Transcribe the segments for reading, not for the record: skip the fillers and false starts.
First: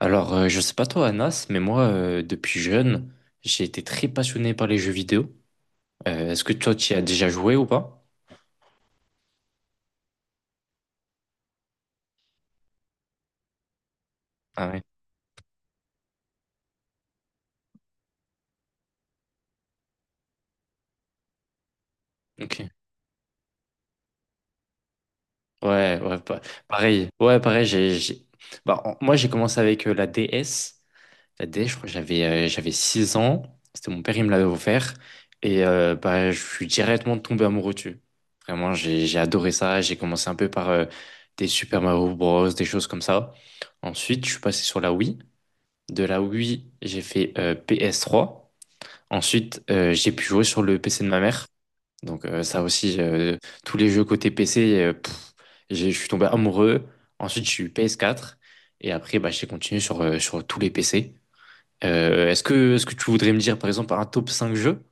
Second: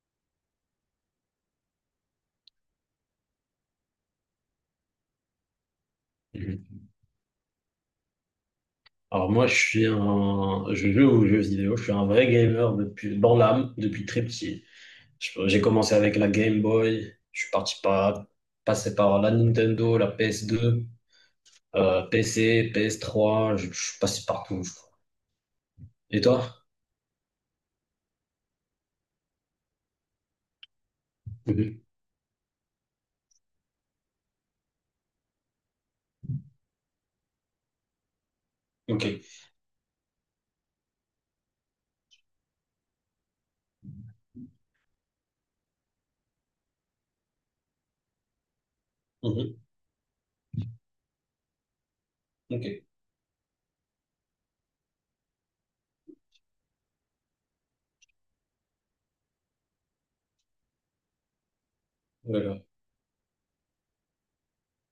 Alors, je sais pas toi, Anas, mais moi, depuis jeune, j'ai été très passionné par les jeux vidéo. Est-ce que toi, Mhm. tu y as déjà joué ou pas? Alors moi, je joue aux jeux vidéo, je suis un vrai gamer depuis, dans l'âme, depuis très petit. Ah ouais, J'ai commencé avec la Game Boy, je suis parti par, passé par la Nintendo, la PS2, ok. PC, PS3, je suis passé partout, je crois. Ouais, ouais, Et toi? pareil. Ouais, pareil, bah, moi, j'ai commencé avec la DS. La DS, je Mhm. crois que j'avais 6 ans. C'était mon père, il me l'avait offert. Et bah, je suis directement tombé amoureux dessus. Vraiment, Ok. J'ai adoré ça. J'ai commencé un peu par des Super Mario Bros, des choses comme ça. Ensuite, je suis passé sur la Wii. De la Wii, j'ai fait PS3. Mhm. Ensuite, j'ai pu jouer sur le PC de ma mère. Donc ça Ok. aussi, tous les jeux côté PC, je suis tombé amoureux. Ensuite, je suis PS4. Et après, bah, j'ai continué sur, sur tous les PC. Voilà. Est-ce que tu voudrais me dire, par exemple, un top cinq jeux?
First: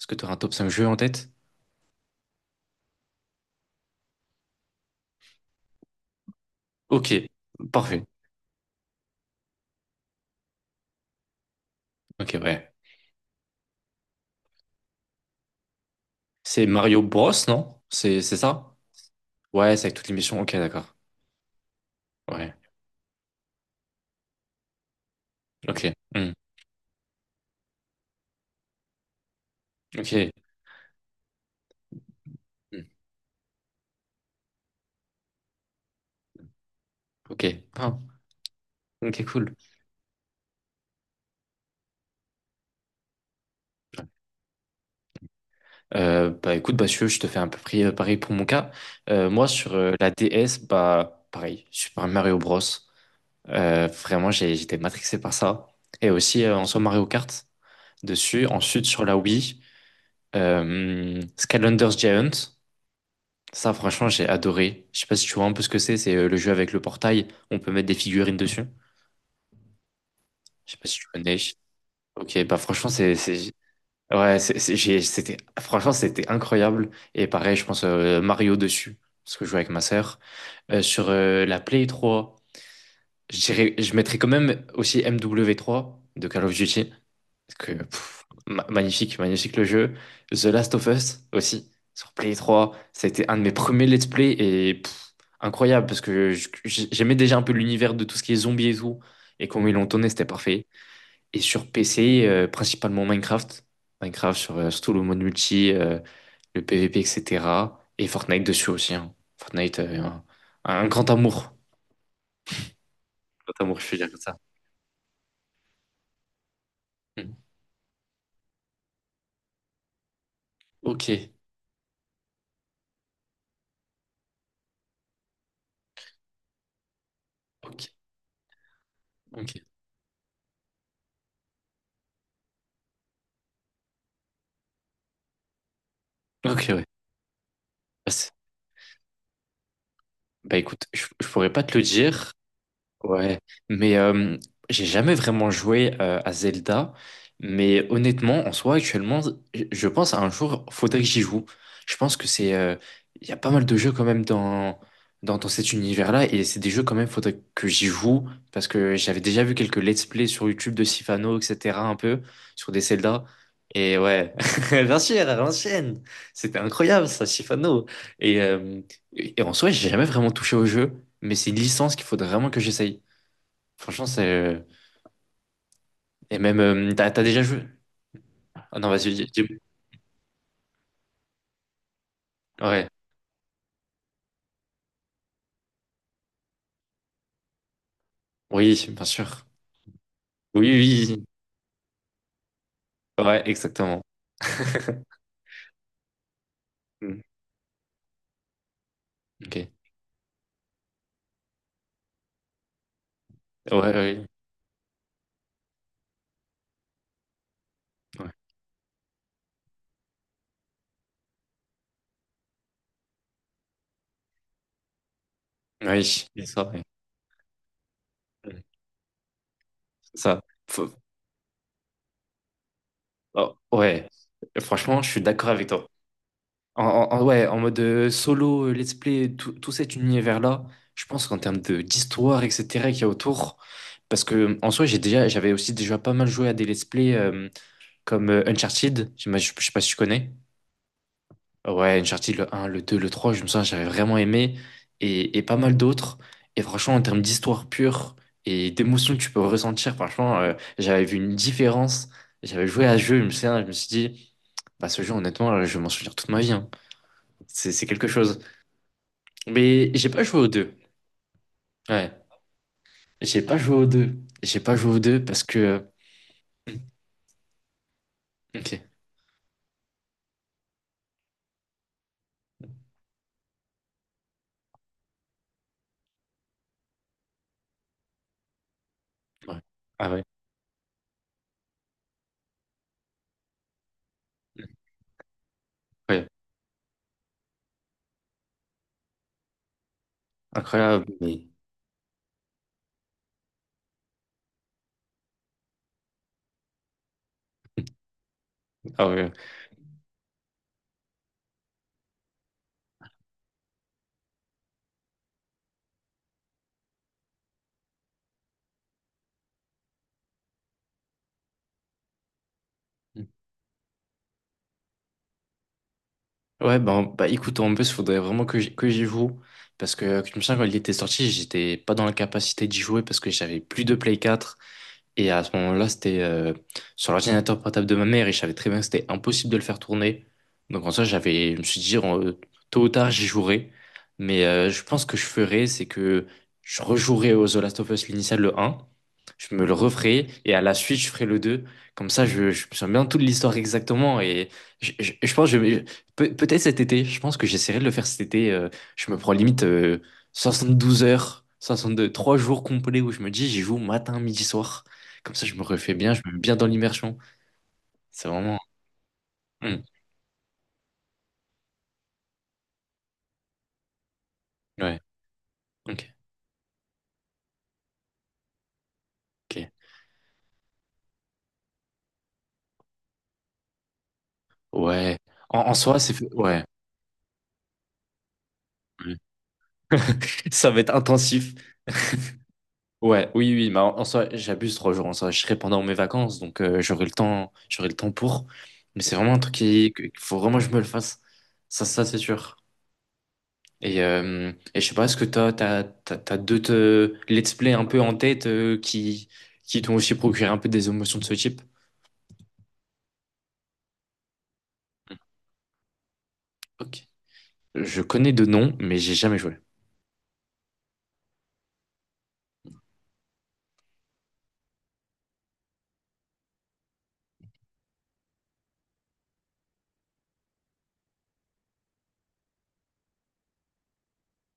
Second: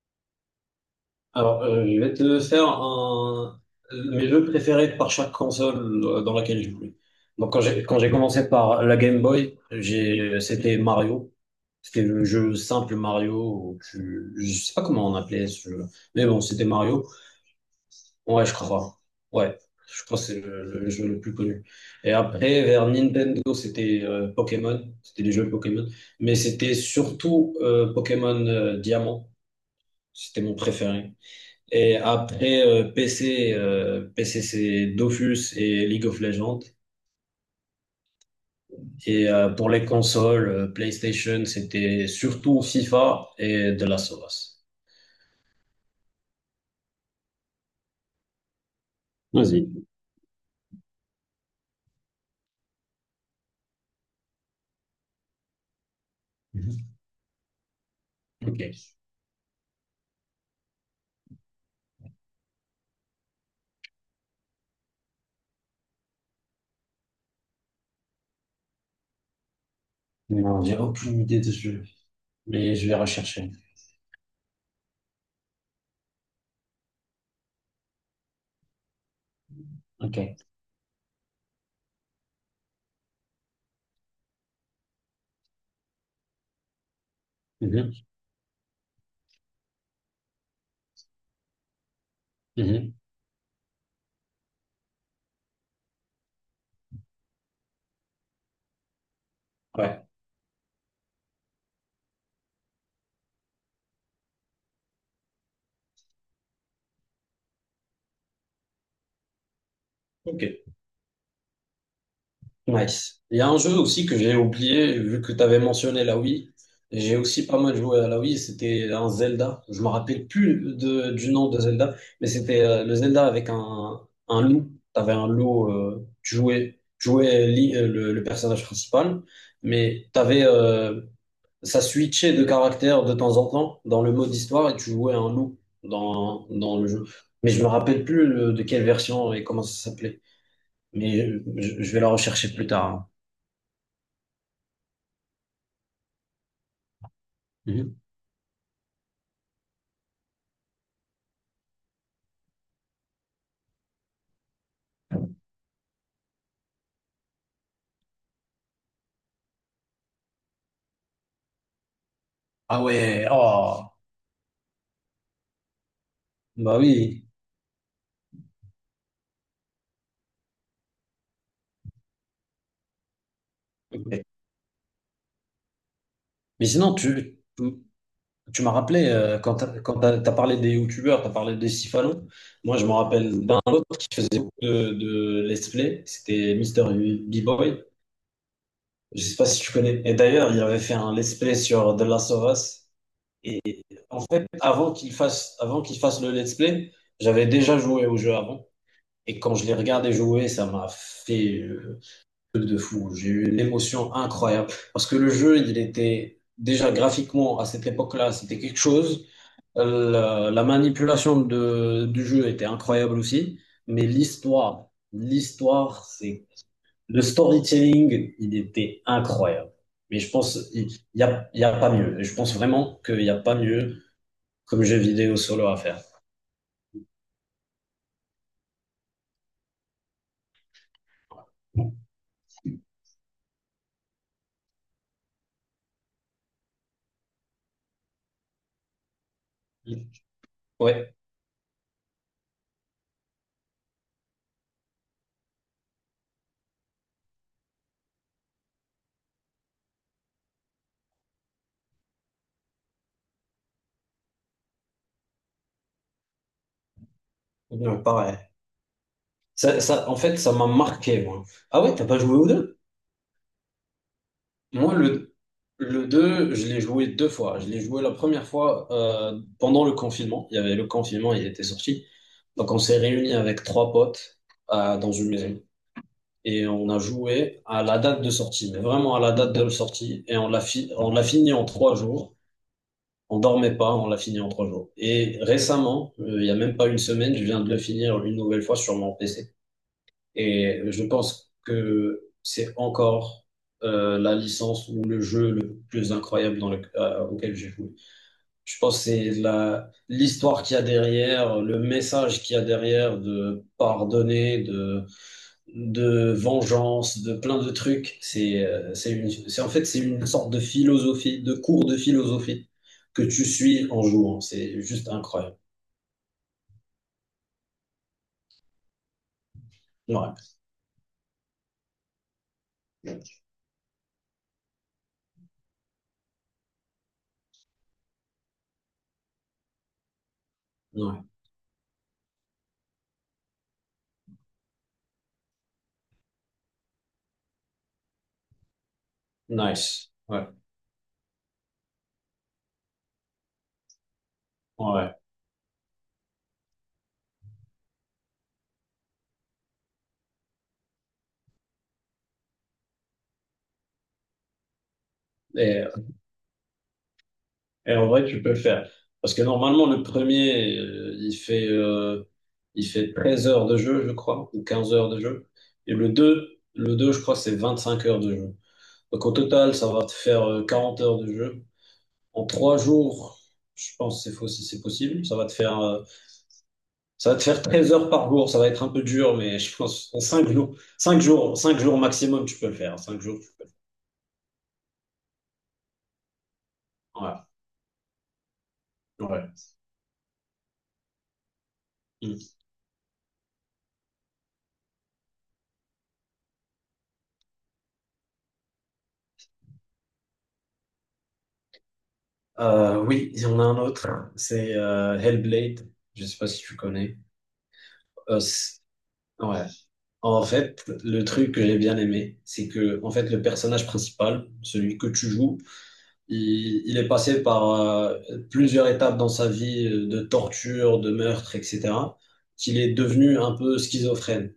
Est-ce que tu aurais un top 5 jeux en tête? Alors, je vais te faire mes jeux préférés par chaque console dans laquelle j'ai joué. Ok, Donc, quand j'ai quand parfait. j'ai commencé par la Game Boy, j'ai c'était Mario. C'était le Ok, jeu ouais. simple Mario. Je sais pas comment on appelait ce jeu, mais bon, C'est c'était Mario Mario. Bros, non? C'est Ouais, je ça? crois. Ouais, Ouais, c'est avec je toutes les crois que missions. c'est Ok, le d'accord. jeu le plus connu. Et Ouais. après, vers Nintendo, c'était Pokémon. C'était les jeux Pokémon, Ok. Hmm. mais c'était surtout Pokémon Diamant. Ok. C'était mon préféré. Et après Hmm. PC, PC c'est Dofus et League of Legends. Ok. Ah. Ok, Et cool. pour les consoles, PlayStation, c'était surtout FIFA et de Last of Us. Bah écoute, bah Mathieu, je te fais un peu près pareil pour mon cas. Moi, Vas-y. sur la DS, bah pareil, Super Mario Bros. Vraiment, j'étais matrixé par ça. Et aussi, en soi, Mhm. Mario Kart dessus. Ensuite, Ok. sur la Wii, Skylanders Giant. Ça, franchement, j'ai adoré. Je sais pas si tu vois un peu ce que c'est. C'est le jeu avec le portail. On peut mettre des figurines dessus. Non, Je sais j'ai pas si tu aucune connais. idée de ce jeu, Ok, bah mais je franchement, vais rechercher. Ouais, c'était franchement c'était incroyable, et pareil je pense Mario dessus, parce que je jouais avec ma sœur. Ok. Sur la Play 3, je mettrais quand même aussi MW3 de Call of Duty parce que Mhm. Magnifique, magnifique le jeu. The Last of Us aussi sur Play 3, Mhm. ça a été un de mes premiers let's play et incroyable parce que j'aimais déjà un peu l'univers de tout ce qui est zombies et tout, et comment ils l'ont Ouais. tourné c'était parfait. Et sur PC, principalement Minecraft. Minecraft sur surtout le mode multi, le PvP, etc. Et cetera. Et Fortnite dessus aussi, hein. Fortnite, Ok. un grand amour. Nice. Il y a un Grand jeu amour, je peux aussi dire que comme j'ai ça. oublié, vu que tu avais mentionné la Wii. J'ai Mm. aussi pas mal joué à la Wii, c'était un Zelda. Je me rappelle plus Ok, du nom de Zelda, mais c'était le Zelda avec un loup. Tu avais un loup, tu jouais ok, le personnage principal, ok. mais t'avais, ça switchait de caractère de temps en temps dans le mode histoire et tu jouais un loup dans, Ok, dans ouais. le jeu. Mais je me rappelle Bah, plus c'est- de quelle version et comment ça s'appelait. bah, écoute, Mais je pourrais pas te le je vais la dire. rechercher plus tard, hein. Ouais, mais j'ai jamais vraiment joué à Zelda, mais Mhm. honnêtement, en soi, actuellement, je pense à un jour, faudrait que j'y joue. Je pense que c'est, il y a pas mal de jeux quand même dans cet univers-là, et c'est des jeux quand même, faudrait que j'y joue, parce que j'avais déjà vu quelques let's play sur YouTube de Sifano, etc., un peu, sur des Ah Zelda, ouais, oh, et ouais, bien sûr, à l'ancienne, c'était bah incroyable ça, oui. Sifano, et euh, et en soi, j'ai jamais vraiment touché au jeu, mais c'est une licence qu'il faudrait vraiment que j'essaye. Franchement, Mais c'est. Et même, sinon, t'as, t'as tu, déjà tu, joué? tu m'as Ah non, rappelé, vas-y, quand dis- t'as, quand t'as, t'as parlé des youtubeurs, t'as parlé des Sifalo. Moi, je Ouais. me rappelle d'un autre qui faisait beaucoup de let's play. C'était Mister B-Boy. Oui, bien Je sais sûr. pas si tu connais. Et d'ailleurs, il Oui, avait fait un oui, let's play sur The Last of Us. oui. Ouais, Et exactement. en fait, avant qu'il fasse le let's play, Mm. j'avais déjà joué au jeu avant. Et quand Ok. je l'ai regardé jouer, ça m'a fait, de fou. J'ai eu une Ouais, émotion ouais. incroyable. Parce que le jeu, il était déjà graphiquement à cette Ouais. époque-là, c'était quelque chose. La manipulation du jeu était incroyable aussi. Mais l'histoire, Ouais, l'histoire, oui, c'est c'est. ça. Ouais. Le storytelling, il Mm. était incroyable. Mais C'est je ça. pense, il Faut- n'y a, il y a pas mieux. Et je pense vraiment qu'il n'y a oh, pas mieux ouais. comme jeu Franchement, je suis vidéo d'accord solo avec à toi. faire. Ouais, en mode solo, let's play, tout cet univers-là, je pense qu'en termes de d'histoire, etc., qu'il y a autour, parce que en soi, j'avais aussi déjà pas mal joué à des let's play comme Uncharted, je sais pas si tu connais. Ouais, Ouais, Uncharted, le un, le deux, le trois, je me souviens, j'avais vraiment aimé, et pas mal d'autres. Et franchement, en termes d'histoire pure et d'émotion que tu peux ressentir, franchement, j'avais vu une différence. J'avais joué à ce jeu, je me souviens, je me suis dit, bah, ce jeu, honnêtement, je vais m'en souvenir toute ma vie, hein. C'est ouais, quelque pareil. chose. Ça, Mais j'ai ça, en pas fait, joué aux ça m'a deux. marqué, moi. Ah ouais, t'as Ouais. pas joué aux deux? J'ai pas joué aux deux. J'ai pas joué Moi, aux deux le, parce que. le 2 je euh, l'ai joué deux fois. Je l'ai joué la première Ok. fois pendant le confinement. Il y avait le confinement, il était sorti. Donc, on s'est réunis avec trois potes dans une maison. Et on a joué à la date de sortie, mais vraiment à la date Ouais. de Ah ouais. sortie. Et on l'a on l'a fini en 3 jours. On dormait pas, on l'a fini en trois jours. Et récemment, Ouais. Il y a même pas une semaine, je viens de le finir une nouvelle fois sur mon PC. Et je Incroyable. Pense que c'est encore la licence ou le jeu le plus incroyable auquel j'ai joué. Je pense que Ah ouais. c'est l'histoire qu'il y a derrière, le message qu'il y a derrière de pardonner, de vengeance, de plein de trucs. En fait, c'est une sorte de philosophie, de cours de philosophie que tu suis en jouant. C'est juste incroyable. Ouais, ben, bah écoute, en plus, il faudrait vraiment que j'y joue. Parce que, Ouais, je me ça, quand il était sorti, j'étais pas dans la capacité d'y jouer parce que j'avais plus de Play 4. Et à ce moment-là, c'était sur l'ordinateur portable de ma mère et je savais très bien que c'était impossible de le faire tourner. Donc en soi, ouais. Je me suis dit, tôt ou tard, j'y jouerai. Mais je pense que je ferai, c'est que je rejouerai au The Last of Us l'initial, le un. Je me le Nice. referai Ouais, et à la suite, je ferai le deux. Comme ça, je me souviens bien toute l'histoire exactement. Et ouais. je pense, que je, peut-être cet été, je pense que j'essaierai de le faire cet été. Je me prends limite 12 heures, 62 3 jours complets où je me dis, j'y joue matin, midi, soir. Comme ça, je me Et, refais bien, je me mets bien dans l'immersion. Et en vrai, C'est tu peux le vraiment. faire. Parce que Hmm. normalement, le premier, il fait 13 heures de jeu, je crois, ou quinze Ouais. heures de jeu. Et le Ok. deux, le deux, je crois, c'est 25 heures de jeu. Donc au Ok. total, ça va te faire 40 heures de jeu. En 3 jours, je pense que c'est faux si c'est Ouais. possible. Ça va te En, en faire, soi, c'est. Ouais. ça va te faire 13 heures par jour. Ça va être un peu Ouais. dur, mais je pense en cinq Ça jours, va être cinq intensif. jours, cinq jours maximum, tu peux le faire. 5 Ouais. jours, tu Oui, oui, peux oui, le faire. mais en soi, j'abuse trois jours. En soi, je serai pendant mes vacances, donc j'aurai le Voilà. temps. J'aurai le temps pour. Mais c'est vraiment un truc Ouais, qu'il faut vraiment que je me le fasse. Ça, c'est ouais. sûr. Et, et je sais pas, est-ce que t'as d'autres let's play un peu en tête, qui t'ont aussi procuré un peu des émotions de ce type? Oui, il y en a un autre. C'est Hellblade. Je sais pas si tu Ok. connais. Je connais Euh, de noms, c- mais j'ai jamais joué. ouais. En fait, le truc que j'ai bien aimé, c'est que en fait le personnage principal, celui que tu joues, il est passé par plusieurs étapes dans sa vie de torture, de meurtre, etc. Qu'il est devenu un peu schizophrène.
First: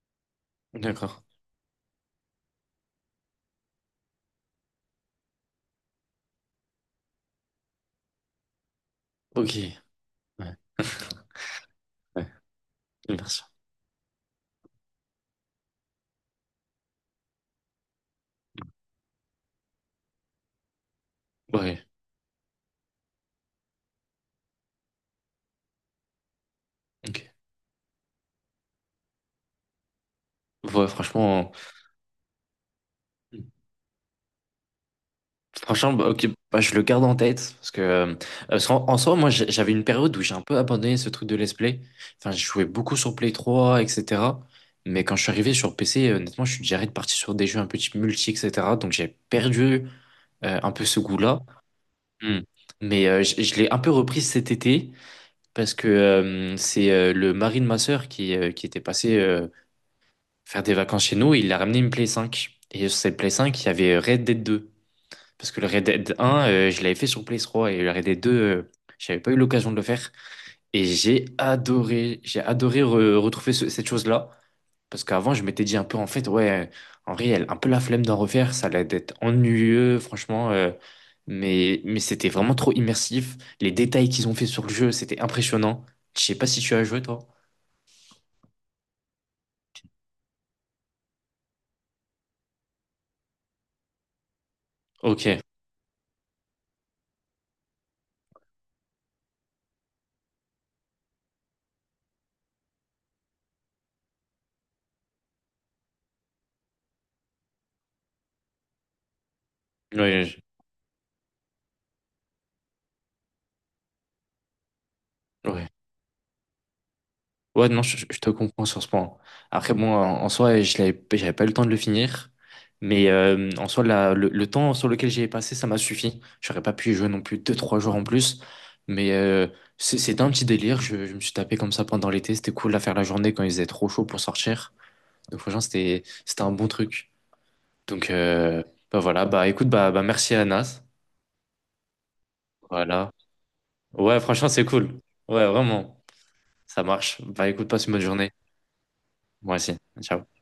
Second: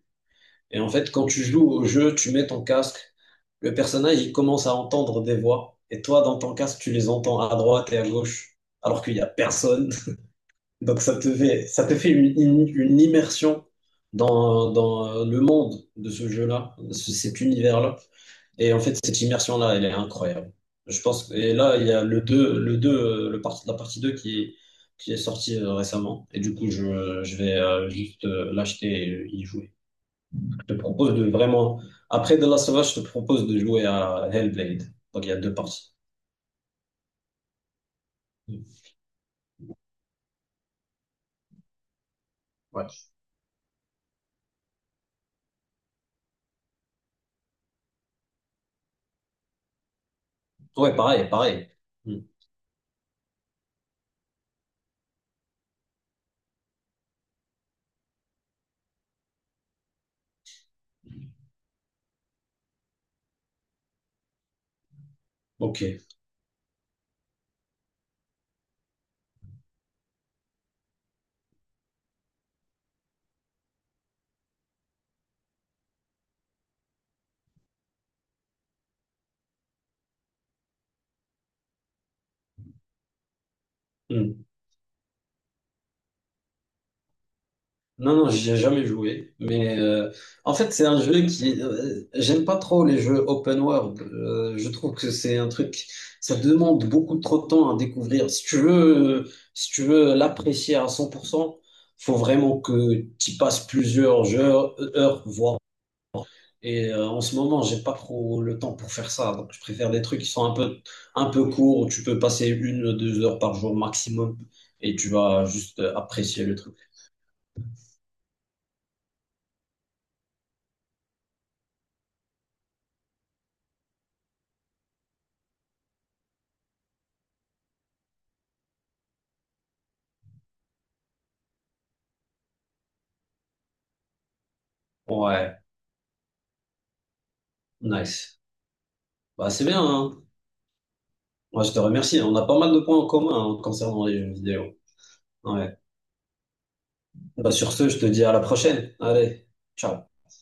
Et en fait, D'accord. quand tu joues au jeu, tu mets ton casque, le personnage il commence à entendre des voix, et toi dans ton casque tu les entends à droite et à gauche, alors qu'il y a Ok, personne. ouais, Donc ça te fait ouais, une immersion. immersion dans le monde de ce jeu-là, de cet univers-là. Et en fait, cette immersion-là, elle est incroyable. Je pense, et là, Ouais, il y a le 2 le 2 le part- la partie 2 qui est sortie récemment. Et du coup, ok. je vais juste l'acheter et y jouer. Je te Ouais, propose de franchement, vraiment, après The Last of Us, je te propose de jouer à Hellblade. Donc il y a deux franchement, parties. bah, ok, bah, je le garde en tête, parce que, parce qu'en soi, moi, j'avais une période où j'ai un peu abandonné ce truc de let's play. Enfin, je jouais Ouais, beaucoup sur Play 3, etc. Mais quand je suis arrivé sur PC, honnêtement, je suis déjà reparti sur des jeux un peu type multi, etc. Donc, j'ai perdu un peu ouais ce pareil, goût-là. pareil. Hmm. Hmm. Mais je l'ai un peu repris cet été parce que c'est le mari de ma sœur, qui était passé, faire des vacances chez nous, et il a ramené une Play 5. Et sur cette Play 5, il y avait Red Dead 2. Parce que le Red Ok. Dead 1, je l'avais fait sur Play 3 et le Red Dead 2, j'avais pas eu l'occasion de le faire. Et j'ai adoré retrouver cette chose-là. Parce qu'avant, je m'étais dit un peu, en fait, ouais, en réel, un peu la flemme d'en refaire, ça allait être ennuyeux, franchement. Mais c'était vraiment trop immersif. Les détails qu'ils ont fait Hmm. sur le jeu, c'était impressionnant. Je sais pas si tu as joué, toi. Non, non, j'y ai jamais joué. Mais en fait, c'est un jeu qui. J'aime pas trop les jeux open world. Je trouve que c'est Ok. un truc. Ça demande beaucoup trop de temps à découvrir. Si tu veux l'apprécier à 100%, faut vraiment que tu passes plusieurs heures, voire. Et en ce moment, j'ai pas trop le temps pour faire ça. Donc, je préfère des trucs Ouais, qui je- sont un peu courts, où tu peux passer une, 2 heures par jour maximum et tu vas ouais. juste apprécier le truc. Ouais, non, je te comprends sur ce point. Après, bon, en soi, j'avais pas eu le temps de le finir. Mais en soi, le temps sur lequel j'y ai passé, ça m'a suffi. J'aurais pas pu y jouer non plus deux, trois jours en plus. Mais c'était un petit délire. Je me suis tapé comme ça pendant l'été. C'était cool à faire la journée quand il faisait trop chaud pour sortir. Donc, franchement, Ouais, c'était un bon truc. Donc, nice. Bah voilà. Bah Bah, c'est écoute, bien, bah hein. merci, Anas. Moi, je te remercie. On a pas mal de points en Voilà. commun, hein, concernant les Ouais, jeux franchement, c'est vidéo. cool. Ouais, Ouais. vraiment. Ça marche. Bah Bah, écoute, sur passe ce, une je bonne te dis journée. à la prochaine. Allez, Moi aussi. ciao. Ciao.